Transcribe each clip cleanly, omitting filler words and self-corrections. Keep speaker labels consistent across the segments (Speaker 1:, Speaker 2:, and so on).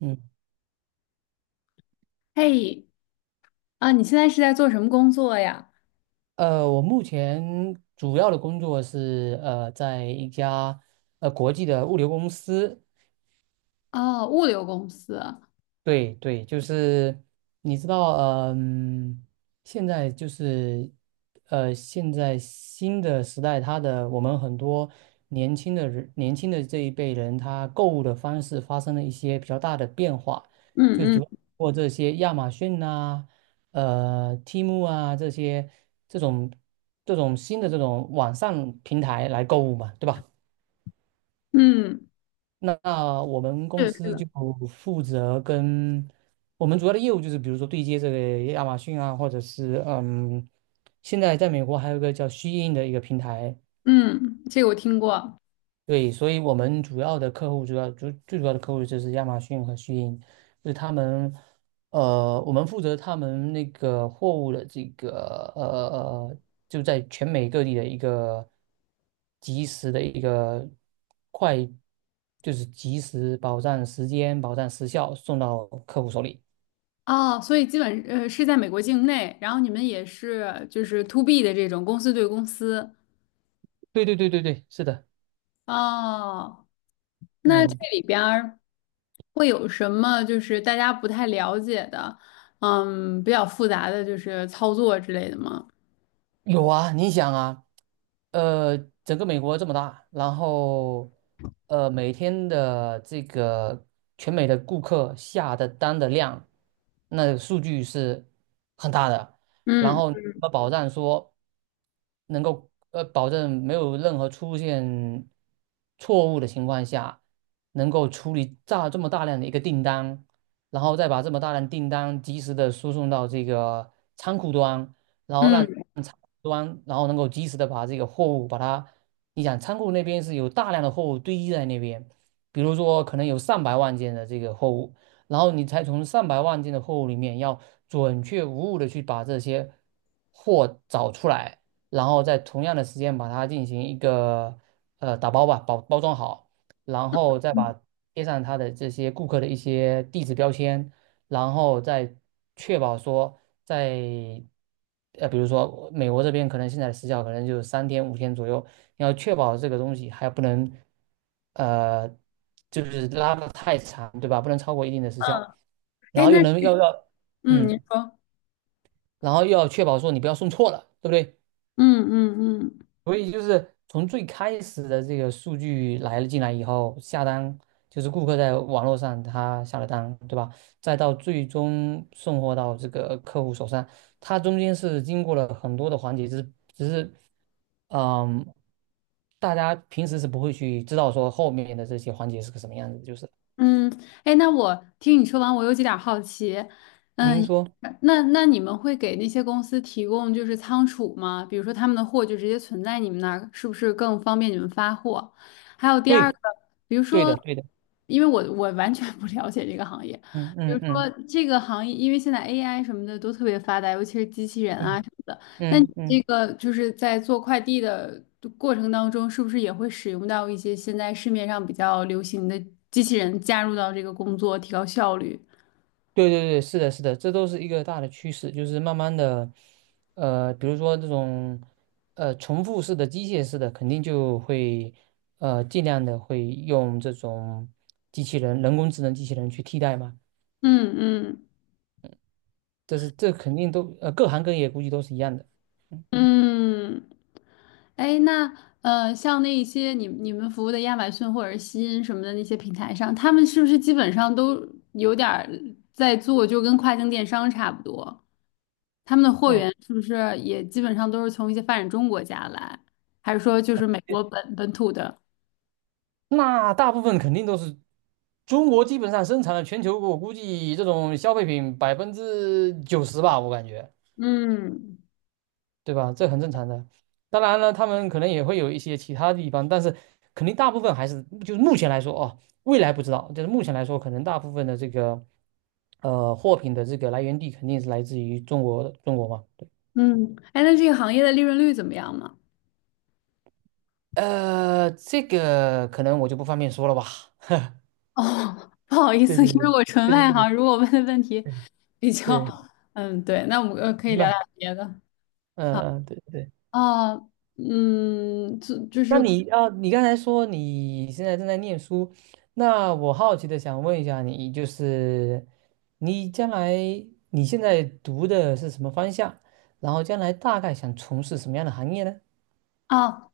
Speaker 1: 嗯，
Speaker 2: 嘿，啊，你现在是在做什么工作呀？
Speaker 1: 我目前主要的工作是在一家国际的物流公司。
Speaker 2: 哦，物流公司。
Speaker 1: 对对，就是你知道，嗯，现在就是，现在新的时代，它的我们很多年轻的人，年轻的这一辈人，他购物的方式发生了一些比较大的变化，就
Speaker 2: 嗯
Speaker 1: 主
Speaker 2: 嗯
Speaker 1: 要通过这些亚马逊啊、Temu 啊这些这种这种新的这种网上平台来购物嘛，对吧？
Speaker 2: 嗯，
Speaker 1: 那我们公
Speaker 2: 是的，是
Speaker 1: 司就
Speaker 2: 的。
Speaker 1: 负责跟我们主要的业务就是，比如说对接这个亚马逊啊，或者是嗯，现在在美国还有一个叫虚鹰的一个平台。
Speaker 2: 嗯，这个我听过。
Speaker 1: 对，所以我们主要的客户，主要主最主要的客户就是亚马逊和虚鹰，就是他们，我们负责他们那个货物的这个呃，就在全美各地的一个及时的一个快，就是及时保障时间、保障时效送到客户手里。
Speaker 2: 哦，所以基本是在美国境内，然后你们也是就是 to B 的这种公司对公司。
Speaker 1: 对对对对对，是的，
Speaker 2: 哦，那这
Speaker 1: 嗯。
Speaker 2: 里边儿会有什么就是大家不太了解的，嗯，比较复杂的就是操作之类的吗？
Speaker 1: 有啊，你想啊，呃，整个美国这么大，然后每天的这个全美的顾客下的单的量，那个数据是很大的，然
Speaker 2: 嗯
Speaker 1: 后怎么保障说能够保证没有任何出现错误的情况下，能够处理这么大量的一个订单，然后再把这么大量订单及时的输送到这个仓库端。然后让
Speaker 2: 嗯
Speaker 1: 仓库端，然后能够及时的把这个货物把它，你想仓库那边是有大量的货物堆积在那边，比如说可能有上百万件的这个货物，然后你才从上百万件的货物里面要准确无误的去把这些货找出来，然后在同样的时间把它进行一个打包吧，包装好，然后再
Speaker 2: 嗯，
Speaker 1: 把贴上它的这些顾客的一些地址标签。然后再确保说在比如说美国这边可能现在的时效可能就是三天五天左右，你要确保这个东西还不能呃，就是拉的太长，对吧？不能超过一定的时效，然
Speaker 2: 哎，
Speaker 1: 后
Speaker 2: 那
Speaker 1: 又能要
Speaker 2: 嗯，你
Speaker 1: 嗯，
Speaker 2: 说。
Speaker 1: 然后又要确保说你不要送错了，对不对？
Speaker 2: 嗯嗯嗯。
Speaker 1: 所以就是从最开始的这个数据来了进来以后，下单就是顾客在网络上他下了单，对吧？再到最终送货到这个客户手上，它中间是经过了很多的环节，只是，嗯，大家平时是不会去知道说后面的这些环节是个什么样子，就是
Speaker 2: 嗯，哎，那我听你说完，我有几点儿好奇。嗯，
Speaker 1: 您说
Speaker 2: 那你们会给那些公司提供就是仓储吗？比如说他们的货就直接存在你们那儿，是不是更方便你们发货？还有第二
Speaker 1: 对，
Speaker 2: 个，比如
Speaker 1: 对
Speaker 2: 说，
Speaker 1: 的，对的，
Speaker 2: 因为我完全不了解这个行业。
Speaker 1: 嗯
Speaker 2: 比如
Speaker 1: 嗯
Speaker 2: 说
Speaker 1: 嗯
Speaker 2: 这个行业，因为现在 AI 什么的都特别发达，尤其是机器人啊
Speaker 1: 嗯
Speaker 2: 什么的。那你
Speaker 1: 嗯
Speaker 2: 这
Speaker 1: 嗯。
Speaker 2: 个就是在做快递的过程当中，是不是也会使用到一些现在市面上比较流行的机器人加入到这个工作，提高效率？
Speaker 1: 对对对，是的，是的，这都是一个大的趋势，就是慢慢的，比如说这种，重复式的、机械式的，肯定就会，尽量的会用这种机器人、人工智能机器人去替代嘛。
Speaker 2: 嗯嗯。
Speaker 1: 这是这肯定都，各行各业估计都是一样的。嗯，
Speaker 2: 嗯，哎，那像那一些你们服务的亚马逊或者西音什么的那些平台上，他们是不是基本上都有点儿在做，就跟跨境电商差不多？他们的货
Speaker 1: 哦，
Speaker 2: 源是不是也基本上都是从一些发展中国家来，还是说就是美国本土的？
Speaker 1: 那大部分肯定都是中国基本上生产了全球，我估计这种消费品90%吧，我感觉。
Speaker 2: 嗯
Speaker 1: 对吧？这很正常的。当然了，他们可能也会有一些其他地方，但是肯定大部分还是就是目前来说哦，未来不知道，就是目前来说，可能大部分的这个货品的这个来源地肯定是来自于中国中国嘛。
Speaker 2: 嗯，哎，那这个行业的利润率怎么样呢？
Speaker 1: 这个可能我就不方便说了吧。
Speaker 2: 哦，不好意
Speaker 1: 对
Speaker 2: 思，因
Speaker 1: 对对
Speaker 2: 为我纯
Speaker 1: 对
Speaker 2: 外
Speaker 1: 对
Speaker 2: 行，如果问的问题比较，
Speaker 1: 对对，
Speaker 2: 嗯，对，那我们可以
Speaker 1: 明
Speaker 2: 聊聊
Speaker 1: 白。
Speaker 2: 别的。
Speaker 1: 嗯嗯，对对。
Speaker 2: 啊，嗯，就是
Speaker 1: 那你啊，你刚才说你现在正在念书，那我好奇的想问一下你，就是你将来你现在读的是什么方向？然后将来大概想从事什么样的行业呢？
Speaker 2: 啊，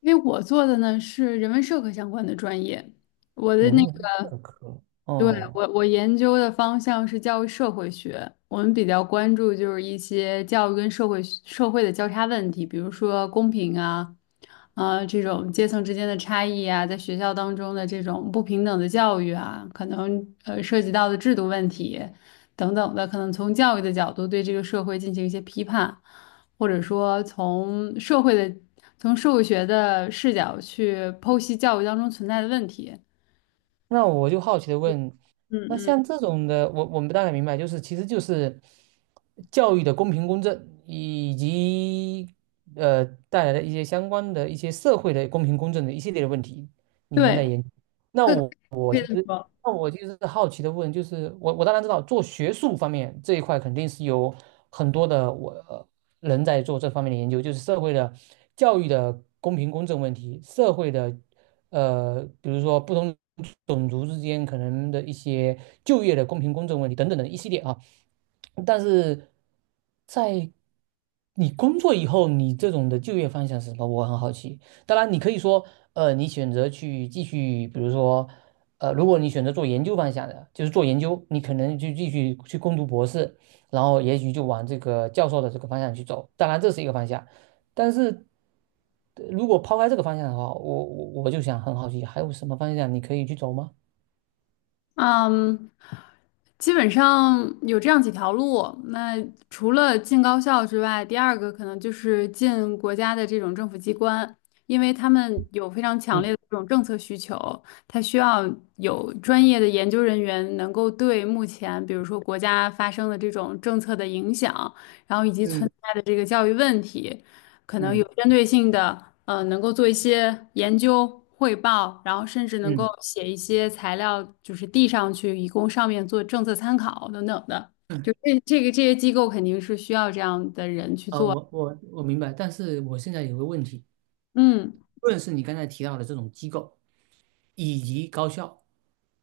Speaker 2: 因为我做的呢是人文社科相关的专业，我的
Speaker 1: 人
Speaker 2: 那
Speaker 1: 文
Speaker 2: 个，
Speaker 1: 社科。
Speaker 2: 对，
Speaker 1: 哦，
Speaker 2: 我研究的方向是教育社会学，我们比较关注就是一些教育跟社会的交叉问题，比如说公平啊，这种阶层之间的差异啊，在学校当中的这种不平等的教育啊，可能涉及到的制度问题等等的，可能从教育的角度对这个社会进行一些批判。或者说从社会的、从社会学的视角去剖析教育当中存在的问题。
Speaker 1: 那我就好奇的问，
Speaker 2: 嗯
Speaker 1: 那
Speaker 2: 嗯，
Speaker 1: 像这种的，我们大概明白，就是其实就是教育的公平公正，以及带来的一些相关的一些社会的公平公正的一系列的问题，你们在
Speaker 2: 对，
Speaker 1: 研究。那
Speaker 2: 可以
Speaker 1: 我
Speaker 2: 可以这么说。
Speaker 1: 那我其实是好奇的问，就是我当然知道做学术方面这一块肯定是有很多的人在做这方面的研究，就是社会的教育的公平公正问题，社会的比如说不同种族之间可能的一些就业的公平公正问题等等的一系列啊，但是在你工作以后，你这种的就业方向是什么？我很好奇。当然，你可以说，你选择去继续，比如说，如果你选择做研究方向的，就是做研究，你可能就继续去攻读博士，然后也许就往这个教授的这个方向去走。当然，这是一个方向，但是如果抛开这个方向的话，我就想很好奇，还有什么方向你可以去走吗？
Speaker 2: 嗯，基本上有这样几条路。那除了进高校之外，第二个可能就是进国家的这种政府机关，因为他们有非常强烈的
Speaker 1: 嗯
Speaker 2: 这种政策需求，他需要有专业的研究人员能够对目前，比如说国家发生的这种政策的影响，然后以及存
Speaker 1: 嗯
Speaker 2: 在的这个教育问题。可能有
Speaker 1: 嗯
Speaker 2: 针对性的，能够做一些研究汇报，然后甚至能够
Speaker 1: 嗯
Speaker 2: 写一些材料，就是递上去，以供上面做政策参考等等的。就
Speaker 1: 嗯，
Speaker 2: 这个这些机构肯定是需要这样的人去做。
Speaker 1: 我明白，但是我现在有个问题，
Speaker 2: 嗯
Speaker 1: 无论是你刚才提到的这种机构，以及高校，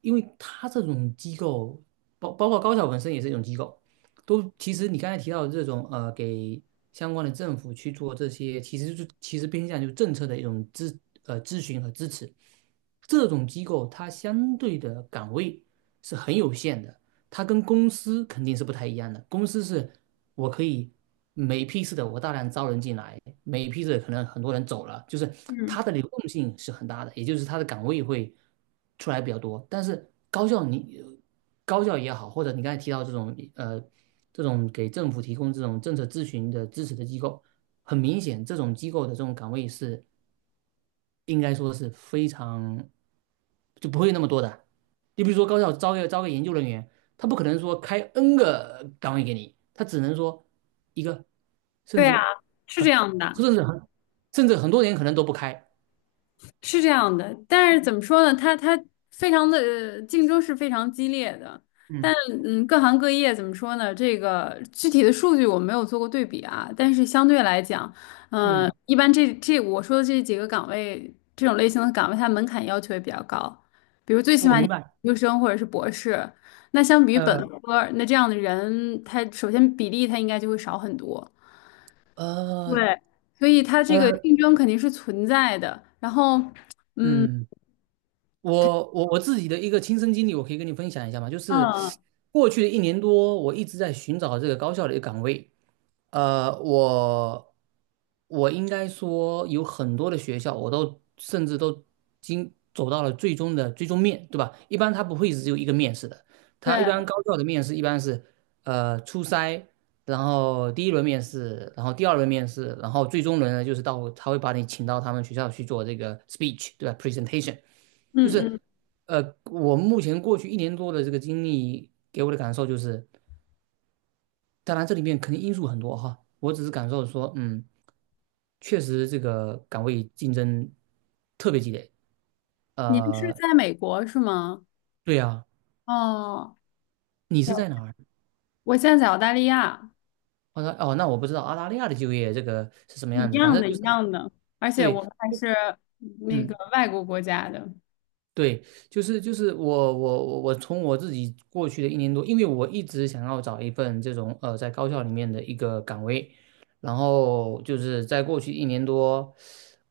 Speaker 1: 因为它这种机构，包括高校本身也是一种机构，都其实你刚才提到的这种给相关的政府去做这些，其实其实偏向就是政策的一种咨询和支持，这种机构它相对的岗位是很有限的。它跟公司肯定是不太一样的。公司是我可以每批次的我大量招人进来，每批次可能很多人走了，就是
Speaker 2: 嗯，
Speaker 1: 它的流动性是很大的，也就是它的岗位会出来比较多。但是高校也好，或者你刚才提到这种这种给政府提供这种政策咨询的支持的机构，很明显这种机构的这种岗位是应该说是非常就不会那么多的。你比如说高校招个研究人员，他不可能说开 N 个岗位给你，他只能说一个，甚
Speaker 2: 对啊，
Speaker 1: 至
Speaker 2: 是这
Speaker 1: 很
Speaker 2: 样的。
Speaker 1: 甚至很甚至很多年可能都不开。
Speaker 2: 是这样的，但是怎么说呢？它非常的竞争是非常激烈的，但
Speaker 1: 嗯
Speaker 2: 嗯，各行各业怎么说呢？这个具体的数据我没有做过对比啊，但是相对来讲，嗯、
Speaker 1: 嗯，
Speaker 2: 一般这我说的这几个岗位，这种类型的岗位，它门槛要求也比较高，比如最起
Speaker 1: 我
Speaker 2: 码你
Speaker 1: 明白。
Speaker 2: 研究生或者是博士，那相比于本
Speaker 1: 呃
Speaker 2: 科，那这样的人，他首先比例他应该就会少很多。
Speaker 1: 呃
Speaker 2: 对，所以它这个
Speaker 1: 呃
Speaker 2: 竞争肯定是存在的。然后，嗯，
Speaker 1: 嗯，我自己的一个亲身经历，我可以跟你分享一下嘛，就是
Speaker 2: 嗯，
Speaker 1: 过去的一年多，我一直在寻找这个高校的一个岗位。我我应该说有很多的学校，甚至都经走到了最终的最终面，对吧？一般它不会只有一个面试的，它一
Speaker 2: 对，
Speaker 1: 般高校的面试一般是初筛，然后第一轮面试，然后第二轮面试，然后最终轮呢就是到他会把你请到他们学校去做这个 speech, 对吧？presentation。 就
Speaker 2: 嗯嗯，
Speaker 1: 是我目前过去一年多的这个经历给我的感受就是。当然这里面肯定因素很多哈，我只是感受说，嗯，确实这个岗位竞争特别激烈。
Speaker 2: 您是
Speaker 1: 呃，
Speaker 2: 在美国是吗？
Speaker 1: 对啊，
Speaker 2: 哦，
Speaker 1: 你是
Speaker 2: 呀
Speaker 1: 在哪儿？
Speaker 2: 我现在在澳大利亚，
Speaker 1: 我说哦，那我不知道澳大利亚的就业这个是什么
Speaker 2: 一
Speaker 1: 样子，反
Speaker 2: 样
Speaker 1: 正
Speaker 2: 的，
Speaker 1: 就
Speaker 2: 一
Speaker 1: 是
Speaker 2: 样的，而且我
Speaker 1: 对，
Speaker 2: 们还是那个
Speaker 1: 嗯。
Speaker 2: 外国国家的，
Speaker 1: 对，就是我从我自己过去的一年多，因为我一直想要找一份这种在高校里面的一个岗位，然后就是在过去一年多，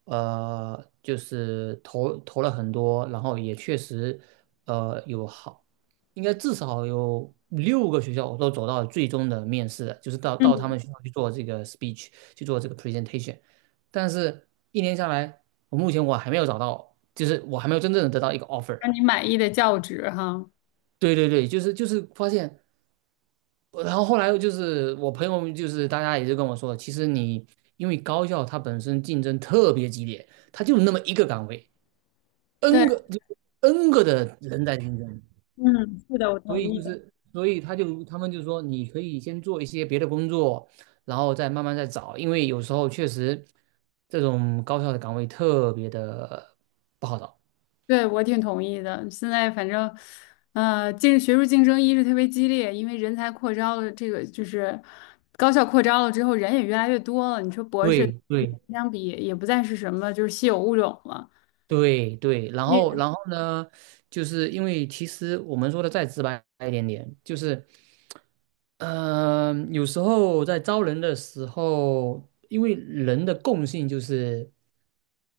Speaker 1: 就是投了很多，然后也确实呃有好，应该至少有6个学校我都走到最终的面试了，就是到他
Speaker 2: 嗯，
Speaker 1: 们学校去做这个 speech,去做这个 presentation,但是一年下来，我目前我还没有找到。就是我还没有真正的得到一个 offer。
Speaker 2: 让你满意的教职哈。
Speaker 1: 对对对，就是发现，然后后来就是我朋友们就是大家也就跟我说，其实你因为高校它本身竞争特别激烈，它就那么一个岗位
Speaker 2: 对，
Speaker 1: ，n 个就 n 个的人在竞争，
Speaker 2: 嗯，是的，我
Speaker 1: 所
Speaker 2: 同
Speaker 1: 以
Speaker 2: 意。
Speaker 1: 就是所以他就他们就说你可以先做一些别的工作，然后再慢慢再找，因为有时候确实这种高校的岗位特别的不好找。
Speaker 2: 对，我挺同意的。现在反正，呃，竞学术竞争一是特别激烈，因为人才扩招了，这个就是高校扩招了之后，人也越来越多了。你说博士
Speaker 1: 对对
Speaker 2: 相比也不再是什么就是稀有物种了。
Speaker 1: 对对，然
Speaker 2: 也
Speaker 1: 后
Speaker 2: 是
Speaker 1: 然后呢，就是因为其实我们说的再直白一点点，就是，嗯，有时候在招人的时候，因为人的共性就是，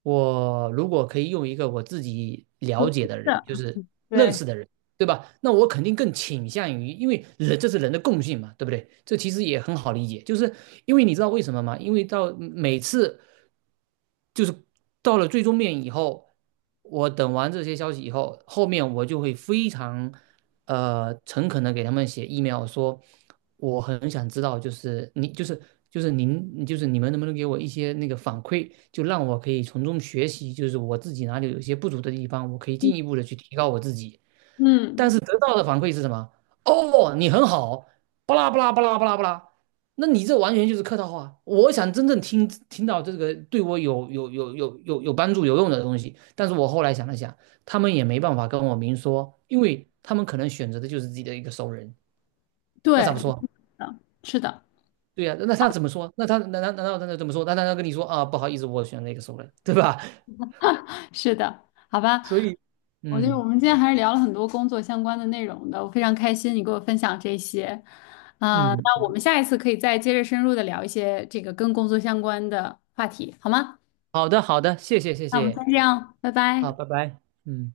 Speaker 1: 我如果可以用一个我自己了解的人，
Speaker 2: 的，
Speaker 1: 就是认
Speaker 2: 对，
Speaker 1: 识的人，对吧？那我肯定更倾向于，因为人这是人的共性嘛，对不对？这其实也很好理解，就是因为你知道为什么吗？因为到每次。就是到了最终面以后，我等完这些消息以后，后面我就会非常诚恳的给他们写 email 说，我很想知道，就是你就是就是您就是你们能不能给我一些那个反馈，就让我可以从中学习，就是我自己哪里有一些不足的地方，我可以进一步的去提高我自己。但
Speaker 2: 嗯，
Speaker 1: 是得到的反馈是什么？哦，你很好，巴拉巴拉巴拉巴拉巴拉。那你这完全就是客套话。我想真正听到这个对我有帮助有用的东西，但是我后来想了想，他们也没办法跟我明说，因为他们可能选择的就是自己的一个熟人，
Speaker 2: 对，
Speaker 1: 那咋不说？
Speaker 2: 是的，
Speaker 1: 对呀、那他怎么说？那他难道他怎么说？那他要跟你说啊，不好意思，我选了一个熟人，对吧？
Speaker 2: 是的，是的，好 吧。
Speaker 1: 所以，
Speaker 2: 我觉得我
Speaker 1: 嗯
Speaker 2: 们今天还是聊了很多工作相关的内容的，我非常开心你给我分享这些。啊、
Speaker 1: 嗯，
Speaker 2: 那我
Speaker 1: 嗯，
Speaker 2: 们下一次可以再接着深入的聊一些这个跟工作相关的话题，好吗？
Speaker 1: 好的好的，谢
Speaker 2: 那我们先
Speaker 1: 谢，
Speaker 2: 这样，拜
Speaker 1: 好，
Speaker 2: 拜。
Speaker 1: 拜拜，嗯。